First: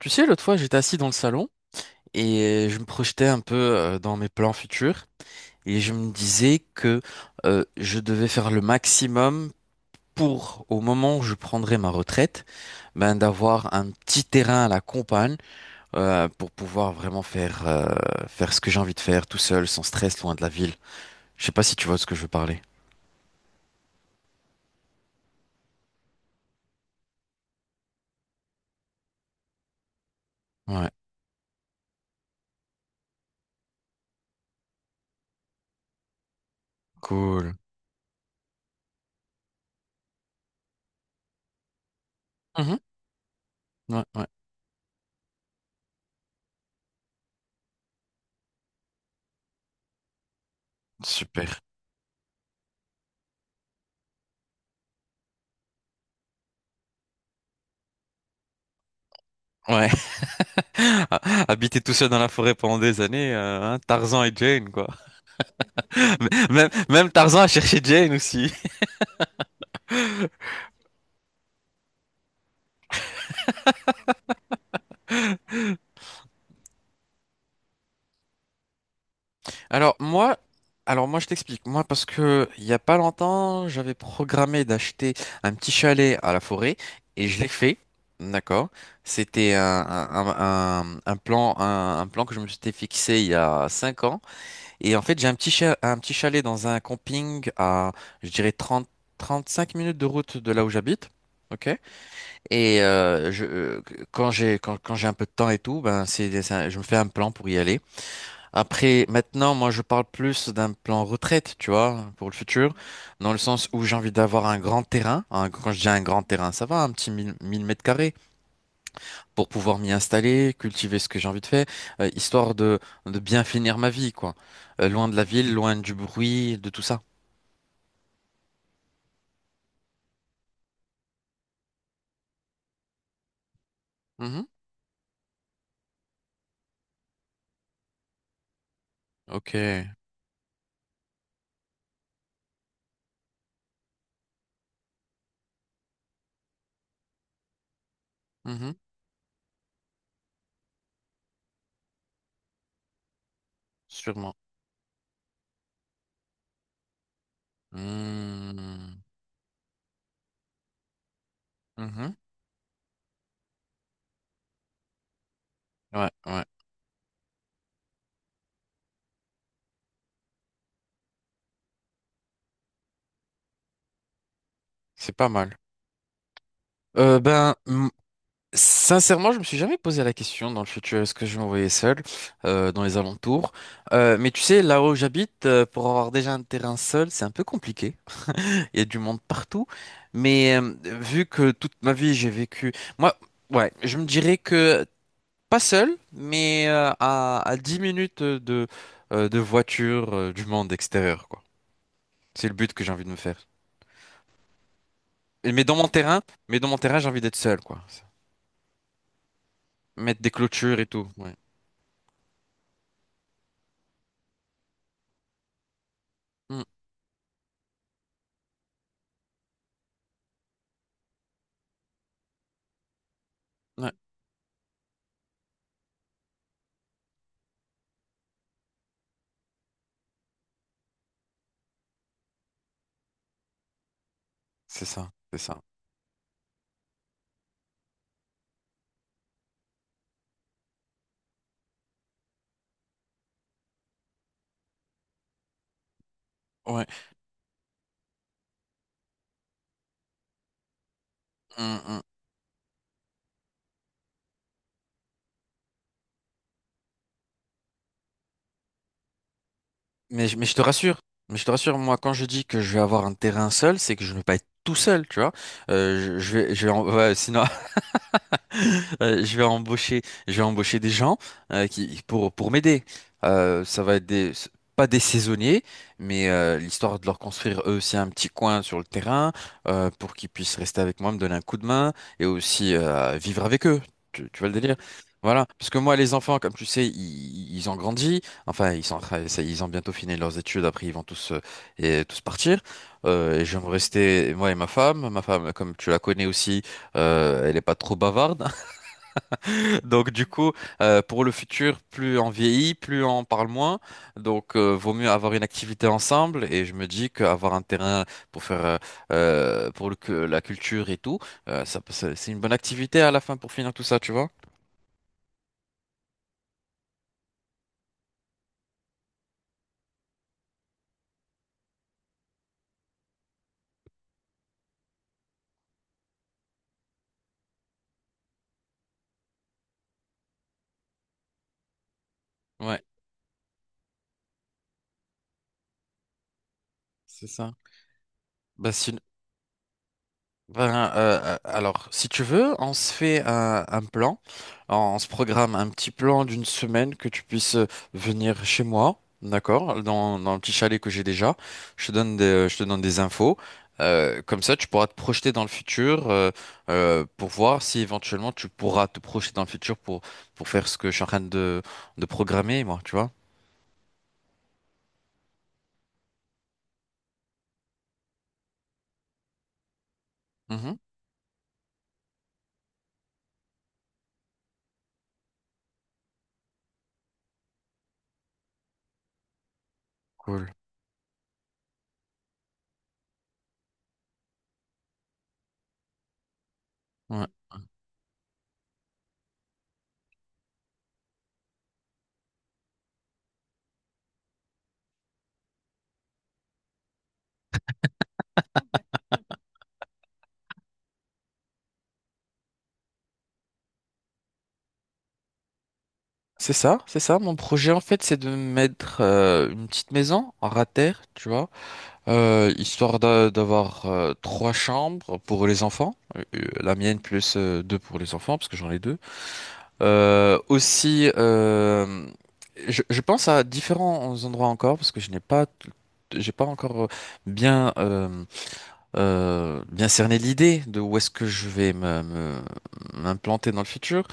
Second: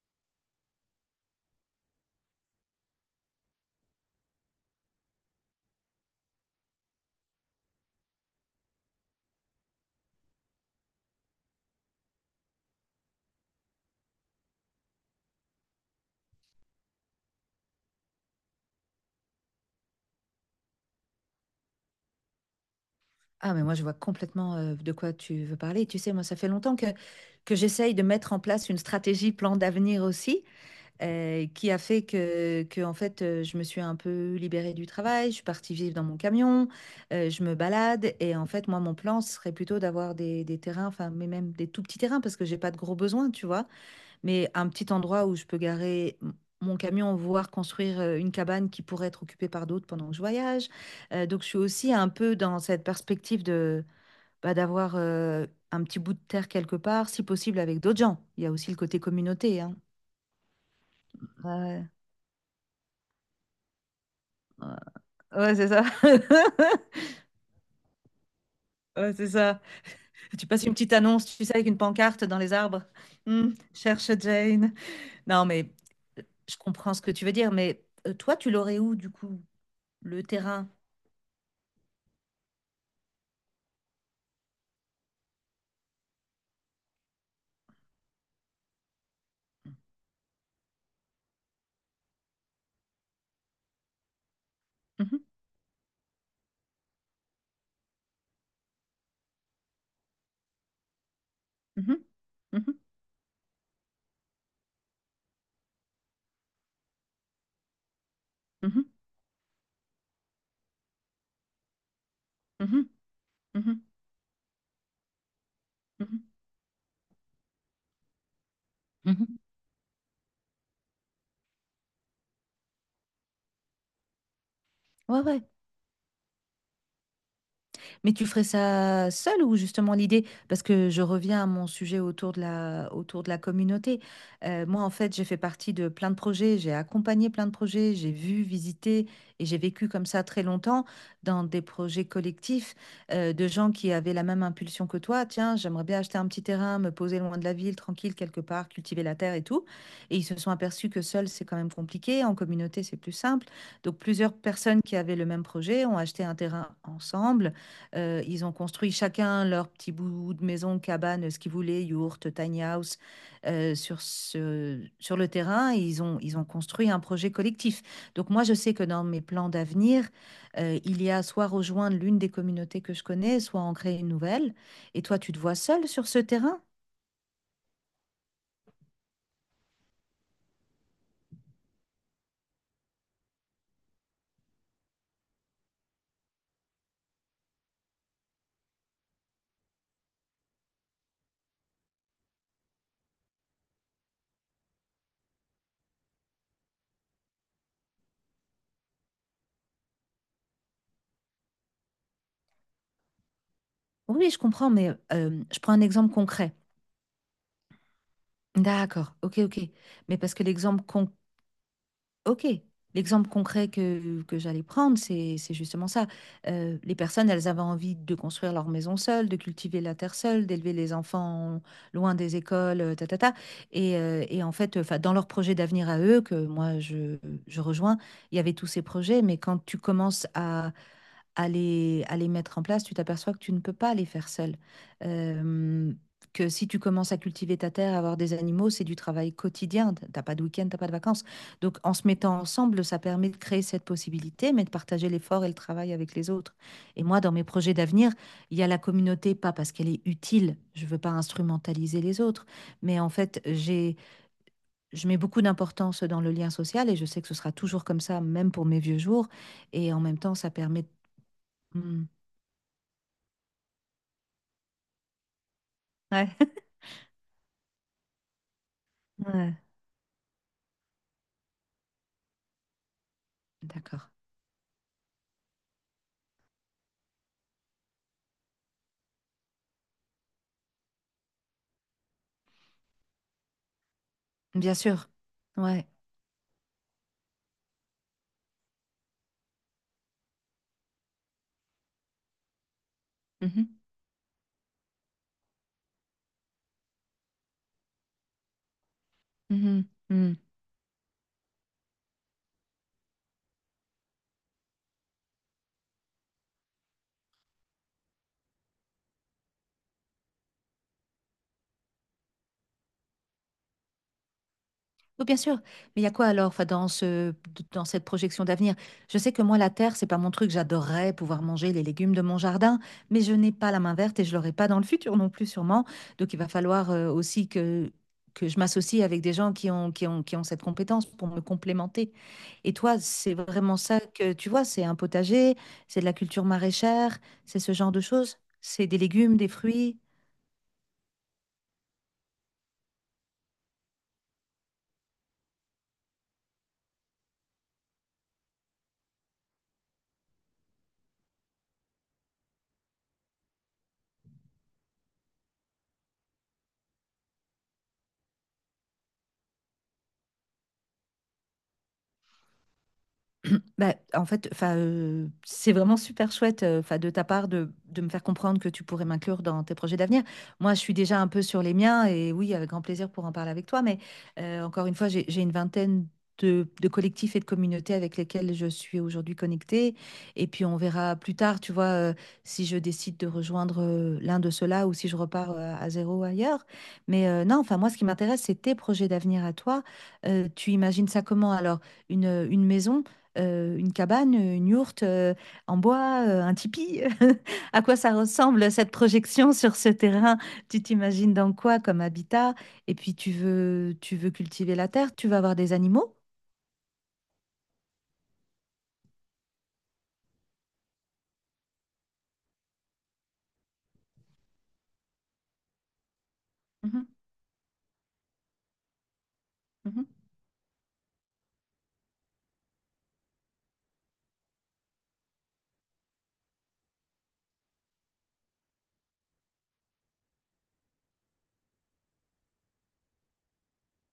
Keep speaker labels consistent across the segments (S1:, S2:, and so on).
S1: Tu sais, l'autre fois, j'étais assis dans le salon et je me projetais un peu dans mes plans futurs et je me disais que je devais faire le maximum pour, au moment où je prendrai ma retraite, ben, d'avoir un petit terrain à la campagne, pour pouvoir vraiment faire, faire ce que j'ai envie de faire tout seul, sans stress, loin de la ville. Je sais pas si tu vois de ce que je veux parler.
S2: Ah, mais moi, je vois complètement de quoi tu veux parler. Tu sais, moi, ça fait longtemps que j'essaye de mettre en place une stratégie plan d'avenir aussi,
S1: Ouais,
S2: qui a fait en fait, je me suis un peu libérée du travail, je suis partie vivre dans mon camion, je
S1: cool.
S2: me balade. Et en fait, moi, mon plan ce serait plutôt d'avoir des terrains, enfin, mais même des tout petits terrains, parce que j'ai pas de
S1: Mhm.
S2: gros besoins, tu vois,
S1: Ouais, ouais,
S2: mais un petit endroit où je peux mon camion, voire construire une cabane qui pourrait être occupée par d'autres pendant que je voyage. Donc, je suis
S1: super.
S2: aussi un peu dans cette perspective de bah, d'avoir un petit bout de terre quelque part, si possible avec d'autres gens. Il y a aussi le côté communauté, hein.
S1: Ouais, habiter
S2: Ouais,
S1: tout seul dans la forêt pendant des années, hein, Tarzan et Jane, quoi.
S2: ouais, ouais, c'est ça.
S1: Même, même Tarzan a cherché Jane aussi.
S2: Ouais, c'est ça. Tu passes une petite annonce, tu sais, avec une pancarte dans les arbres. Hmm, cherche Jane. Non, mais euh, je comprends ce que tu veux dire, mais toi, tu l'aurais où, du coup,
S1: Alors
S2: le
S1: moi,
S2: terrain?
S1: alors moi, je t'explique. Moi parce que il y a pas longtemps, j'avais programmé d'acheter un petit chalet à la forêt et je l'ai fait. D'accord. C'était un plan un plan que je me suis fixé il y a 5 ans. Et en fait, j'ai un petit un petit chalet dans un camping à, je dirais 35 minutes de route de là où j'habite. Ok.
S2: Mhm,
S1: Et
S2: mhm,
S1: quand quand j'ai un peu de temps et tout, ben c'est, je me fais un plan pour y aller.
S2: mhm,
S1: Après, maintenant, moi, je parle plus d'un plan retraite, tu vois, pour le futur,
S2: mhm,
S1: dans le sens où
S2: mhm,
S1: j'ai envie d'avoir un grand terrain. Un- quand je dis un
S2: mhm,
S1: grand terrain, ça va, un petit mille mètres carrés
S2: mhm.
S1: pour pouvoir m'y installer, cultiver ce que j'ai envie de faire, histoire de bien finir ma vie, quoi. Loin de
S2: Ouais,
S1: la
S2: ouais.
S1: ville, loin du bruit, de tout ça.
S2: Mais tu ferais ça seul ou justement l'idée, parce que je reviens à mon sujet autour autour de la communauté.
S1: Mhm.
S2: Moi, en fait, j'ai fait partie de plein de projets, j'ai accompagné plein de projets, j'ai vu, visité et
S1: Ok.
S2: j'ai vécu comme ça très longtemps dans des projets collectifs, de gens qui avaient la même impulsion que toi. Tiens, j'aimerais bien acheter un petit terrain, me poser loin de la ville, tranquille quelque part,
S1: Mhm.
S2: cultiver la terre et tout. Et ils se sont aperçus que seul, c'est quand même compliqué. En communauté, c'est plus simple. Donc, plusieurs
S1: Sûrement.
S2: personnes qui avaient le même projet ont acheté un terrain ensemble, ils ont construit
S1: Mhm.
S2: chacun leur petit bout de maison, cabane, ce qu'ils voulaient,
S1: Mhm.
S2: yourte, tiny house, sur le terrain. Et
S1: Ouais,
S2: ils
S1: ouais.
S2: ont construit un projet collectif. Donc moi, je sais que dans mes plans d'avenir, il y a soit rejoindre l'une des communautés que je connais, soit en créer une nouvelle. Et
S1: C'est
S2: toi,
S1: pas
S2: tu te vois
S1: mal.
S2: seule sur ce terrain?
S1: Euh, ben, m- sincèrement, je me suis jamais posé la question dans le futur, est-ce que je vais m'envoyer seul, dans les alentours? Mais tu sais, là où j'habite, pour avoir déjà un terrain seul, c'est un peu compliqué. Il y a du monde partout. Mais vu que toute ma vie, j'ai vécu... Moi, ouais, je me dirais que pas seul, mais à 10 minutes de voiture, du monde extérieur, quoi. C'est le but que j'ai envie de me faire.
S2: Oui, je comprends, mais
S1: Et-
S2: je
S1: Mais
S2: prends
S1: dans
S2: un
S1: mon
S2: exemple
S1: terrain,
S2: concret.
S1: j'ai envie d'être seul, quoi.
S2: D'accord, ok, ok. Mais
S1: Mettre des
S2: parce que
S1: clôtures
S2: l'exemple
S1: et tout.
S2: con.
S1: Ouais.
S2: Ok, l'exemple concret que j'allais prendre, c'est justement ça.
S1: Mm.
S2: Les personnes, elles avaient envie de construire leur maison seule, de cultiver la terre seule, d'élever les enfants loin des écoles, ta, ta, ta.
S1: Ouais,
S2: Et en fait, enfin, dans leur projet d'avenir à eux, que moi je rejoins, il y avait tous ces projets, mais quand tu commences à les mettre en place, tu t'aperçois que tu ne peux pas les faire seul.
S1: c'est ça.
S2: Euh, que si tu commences à cultiver ta terre, à avoir des animaux, c'est du travail quotidien. T'as pas de week-end, t'as pas de vacances. Donc, en se mettant ensemble, ça permet de créer cette possibilité, mais de partager l'effort et le travail avec les autres.
S1: Ouais.
S2: Et moi, dans mes projets d'avenir, il y a la communauté, pas parce qu'elle est utile, je ne veux pas
S1: Hum,
S2: instrumentaliser
S1: hum.
S2: les autres, mais en fait, je mets beaucoup d'importance dans le lien social et je sais que ce sera toujours comme ça, même pour mes vieux jours. Et en même temps,
S1: Mais
S2: ça
S1: je te
S2: permet...
S1: rassure,
S2: de
S1: moi, quand je dis que je vais avoir un terrain seul, c'est que je ne vais pas être tout seul, tu vois.
S2: ouais.
S1: Je vais ouais, sinon, Euh, je vais
S2: Ouais.
S1: embaucher, je vais embaucher des gens, qui pour m'aider. Ça va être
S2: D'accord.
S1: des pas des saisonniers, mais l'histoire de leur construire eux aussi un petit coin sur le terrain, pour qu'ils puissent rester avec moi, me donner un coup de main et aussi vivre avec eux. Tu vois le
S2: Bien
S1: délire?
S2: sûr.
S1: Voilà, parce que
S2: Ouais.
S1: moi, les enfants, comme tu sais, ils ont grandi. Enfin, ils sont, en train- ça- ils ont bientôt fini leurs études. Après, ils vont tous, tous partir. Et je vais me
S2: Mhm.
S1: rester moi et ma femme. Ma femme, comme tu la connais aussi, elle est pas trop bavarde.
S2: Mhm.
S1: Donc du
S2: Mhm.
S1: coup, pour le futur, plus on vieillit, plus on parle moins. Donc vaut mieux avoir une activité ensemble. Et je me dis qu'avoir un terrain pour faire pour le, la culture et tout, c'est une bonne activité à la fin pour finir tout ça, tu vois?
S2: Oui, bien sûr. Mais il y a quoi alors, enfin, dans dans cette projection d'avenir? Je sais que moi, la terre, c'est pas mon truc. J'adorerais pouvoir manger les légumes de mon jardin, mais je n'ai pas la main verte et je l'aurai pas dans le futur non plus, sûrement. Donc, il va falloir aussi que je m'associe avec des gens qui ont cette compétence pour me complémenter. Et
S1: Ouais,
S2: toi, c'est vraiment ça que tu vois, c'est un potager, c'est de la culture maraîchère,
S1: c'est ça.
S2: c'est ce genre de choses,
S1: Bah,
S2: c'est des
S1: sin-
S2: légumes, des fruits.
S1: Ben, alors, si tu veux, on se fait un plan, on se programme un petit plan d'une semaine que tu puisses venir chez moi, d'accord, dans le petit chalet que j'ai déjà. Je te donne des infos. Comme ça, tu pourras te projeter dans le futur, pour voir si éventuellement tu pourras te projeter dans le futur pour faire ce que je suis en train de programmer, moi, tu vois.
S2: Bah, en fait, enfin, c'est vraiment super chouette, enfin, de ta part de me faire comprendre que tu pourrais m'inclure dans tes projets d'avenir. Moi,
S1: Mhm.
S2: je suis déjà un peu sur les miens et oui, avec grand plaisir pour en parler avec toi. Mais encore une fois, j'ai une vingtaine de collectifs et de communautés avec lesquels je suis aujourd'hui connectée.
S1: Cool.
S2: Et puis, on verra plus tard, tu vois, si je décide de rejoindre l'un de ceux-là ou si je repars à zéro ailleurs.
S1: Ouais.
S2: Mais non, enfin, moi, ce qui m'intéresse, c'est tes projets d'avenir à toi. Tu imagines ça comment? Alors, une maison? Une cabane, une yourte, en bois, un tipi. À quoi ça ressemble cette projection sur ce terrain? Tu t'imagines dans quoi comme habitat? Et puis tu veux cultiver la terre, tu vas avoir des animaux?
S1: C'est ça. Mon projet, en fait, c'est de mettre une petite maison en rater, tu vois. Histoire d'avoir trois chambres pour les enfants, la mienne
S2: Mhm,
S1: plus deux pour les enfants parce que j'en ai deux.
S2: mhm,
S1: Euh, aussi, euh, je pense à différents endroits encore parce que je n'ai pas, t- j'ai pas encore bien, bien cerner l'idée de où est-ce que je vais m'implanter dans le futur.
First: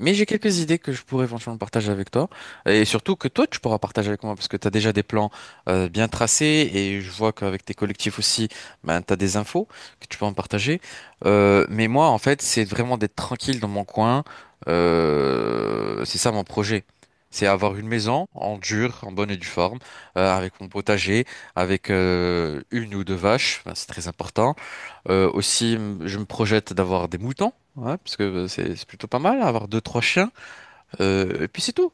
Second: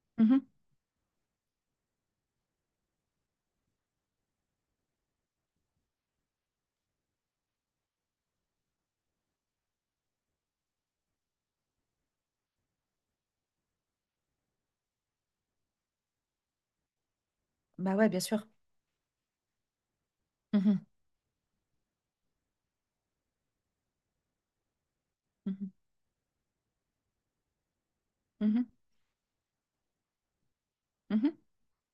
S1: Mais j'ai
S2: mhm.
S1: quelques idées que je pourrais éventuellement partager avec toi. Et surtout que toi, tu pourras partager avec moi parce que tu as déjà des plans bien tracés et je vois qu'avec tes collectifs aussi, ben, tu as des infos que tu peux en partager. Mais moi, en fait, c'est vraiment d'être tranquille dans mon coin. C'est ça mon projet. C'est avoir une
S2: Bah ouais, bien
S1: maison
S2: sûr.
S1: en dur, en bonne et due forme, avec mon
S2: Mhm,
S1: potager, avec une ou deux vaches, ben, c'est très important.
S2: mhm,
S1: Je me projette d'avoir des moutons, hein, parce que
S2: mhm,
S1: c'est plutôt pas mal, avoir deux, trois chiens,
S2: mhm.
S1: et puis c'est tout.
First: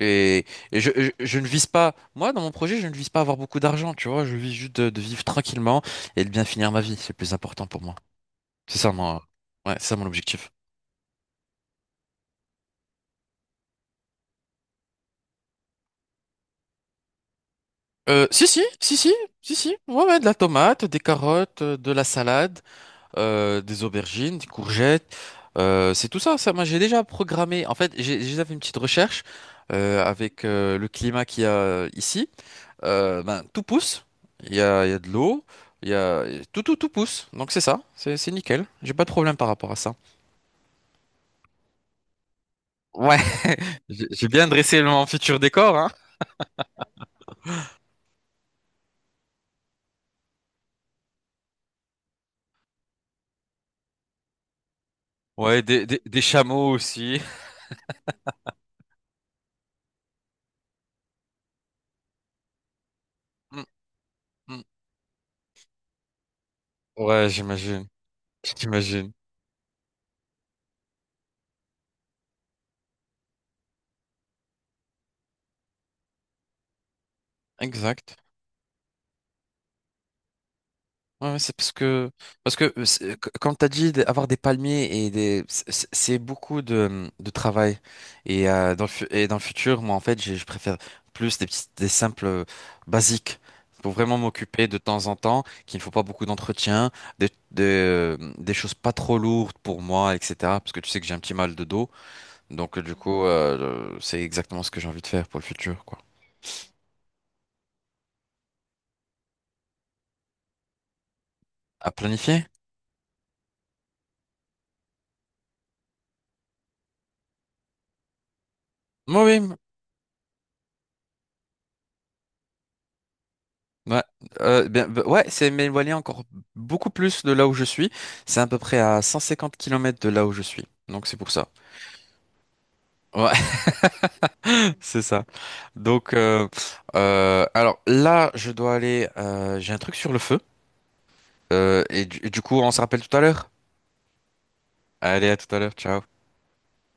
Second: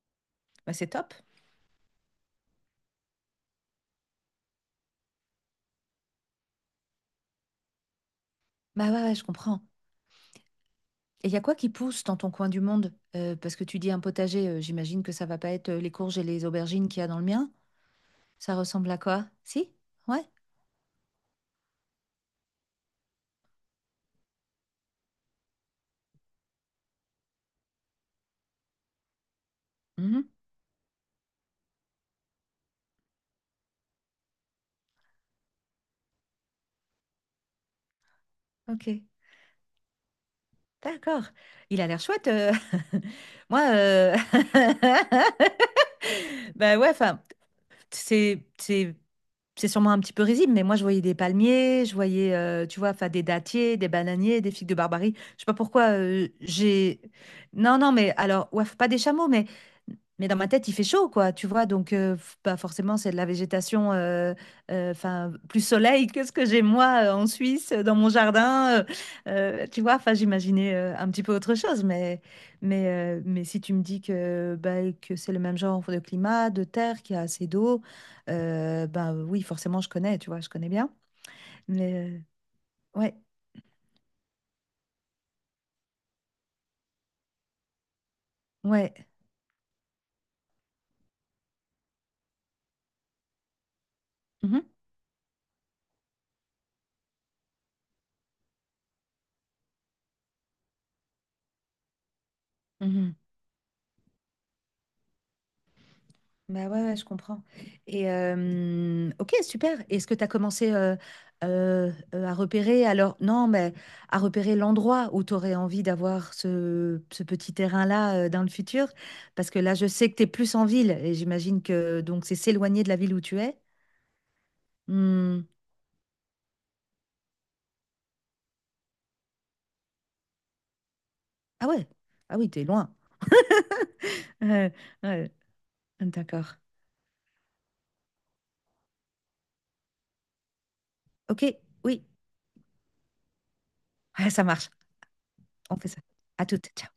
S1: Et,
S2: Bah c'est top.
S1: je ne vise pas, moi, dans mon projet, je ne vise pas avoir beaucoup d'argent, tu vois, je vise juste de vivre tranquillement et de bien finir ma vie, c'est le plus important pour moi. C'est ça
S2: Bah ouais,
S1: mon,
S2: ouais, je comprends.
S1: ouais, c'est ça mon objectif.
S2: Et il y a quoi qui pousse dans ton coin du monde? Parce que tu dis un potager, j'imagine que ça va pas être les courges et les aubergines qu'il y a dans le mien.
S1: Si,
S2: Ça
S1: si,
S2: ressemble
S1: si,
S2: à
S1: si,
S2: quoi?
S1: si,
S2: Si?
S1: si, ouais, ouais,
S2: Ouais?
S1: de la tomate, des carottes, de la salade, des aubergines, des courgettes. C'est tout ça. Moi, j'ai déjà programmé. En fait, j'ai déjà fait une petite recherche
S2: Mhm.
S1: avec le climat qu'il y a ici. Ben, tout pousse. Il y a de l'eau. Il y a tout pousse. Donc c'est ça. C'est nickel.
S2: Ok.
S1: J'ai pas de problème par rapport à ça.
S2: D'accord. Il a l'air chouette.
S1: Ouais.
S2: Moi,
S1: J'ai bien dressé mon futur décor, hein.
S2: bah ouais, enfin, c'est, c'est sûrement un petit peu risible, mais moi, je voyais des palmiers, je voyais, tu vois? Enfin, des dattiers, des bananiers, des figues de Barbarie. Je sais pas
S1: Ouais,
S2: pourquoi,
S1: des chameaux
S2: j'ai
S1: aussi.
S2: non, non, mais alors, ouais, pas des chameaux, mais dans ma tête, il fait chaud, quoi, tu vois? Donc, f bah, forcément, c'est de la
S1: Mm,
S2: végétation,
S1: mm.
S2: enfin, plus soleil que ce que j'ai, moi, en
S1: Ouais,
S2: Suisse,
S1: j'imagine.
S2: dans mon jardin,
S1: J'imagine.
S2: tu vois? Enfin, j'imaginais, un petit peu autre chose, mais mais si tu me dis que, bah, que c'est le même genre de climat, de terre, qu'il y a assez d'eau,
S1: Exact.
S2: bah oui, forcément, je connais, tu vois, je connais bien.
S1: Ouais, ouais, c'est parce
S2: Mais
S1: que
S2: ouais,
S1: quand t'as dit avoir des palmiers et des, c'est beaucoup de travail et dans le
S2: ouais.
S1: futur, moi en fait je préfère plus des petits, des simples, basiques pour vraiment
S2: Mhm,
S1: m'occuper de temps en temps qu'il ne faut pas beaucoup d'entretien, des choses pas trop lourdes pour moi, etc, parce que tu sais que j'ai un petit mal de dos, donc du
S2: mhm.
S1: coup, c'est exactement ce que j'ai envie de faire pour le futur, quoi.
S2: Bah ouais, ouais, je comprends. Et ok, super. Est-ce que tu as commencé
S1: À
S2: à
S1: planifier.
S2: repérer, alors non, mais à repérer l'endroit où tu aurais envie d'avoir ce petit terrain-là dans le futur?
S1: Oui,
S2: Parce
S1: oui.
S2: que là, je sais que tu es plus en ville et j'imagine que donc c'est s'éloigner de la ville où tu es.
S1: Ouais, bien, bah, ouais,
S2: Hmm.
S1: c'est mais éloigné encore beaucoup plus de là où je suis. C'est à peu près à 150 km de là où je suis. Donc c'est pour ça.
S2: Ah ouais, ah oui, t'es loin.
S1: Ouais,
S2: Euh,
S1: c'est ça.
S2: ouais,
S1: Donc
S2: d'accord.
S1: alors là, je dois aller. J'ai un truc sur le feu.
S2: Ok,
S1: Et
S2: oui.
S1: du coup, on se rappelle tout à l'heure.
S2: Ouais, ça marche.
S1: Allez, à tout à l'heure.
S2: On fait ça.
S1: Ciao.
S2: À toutes. Ciao.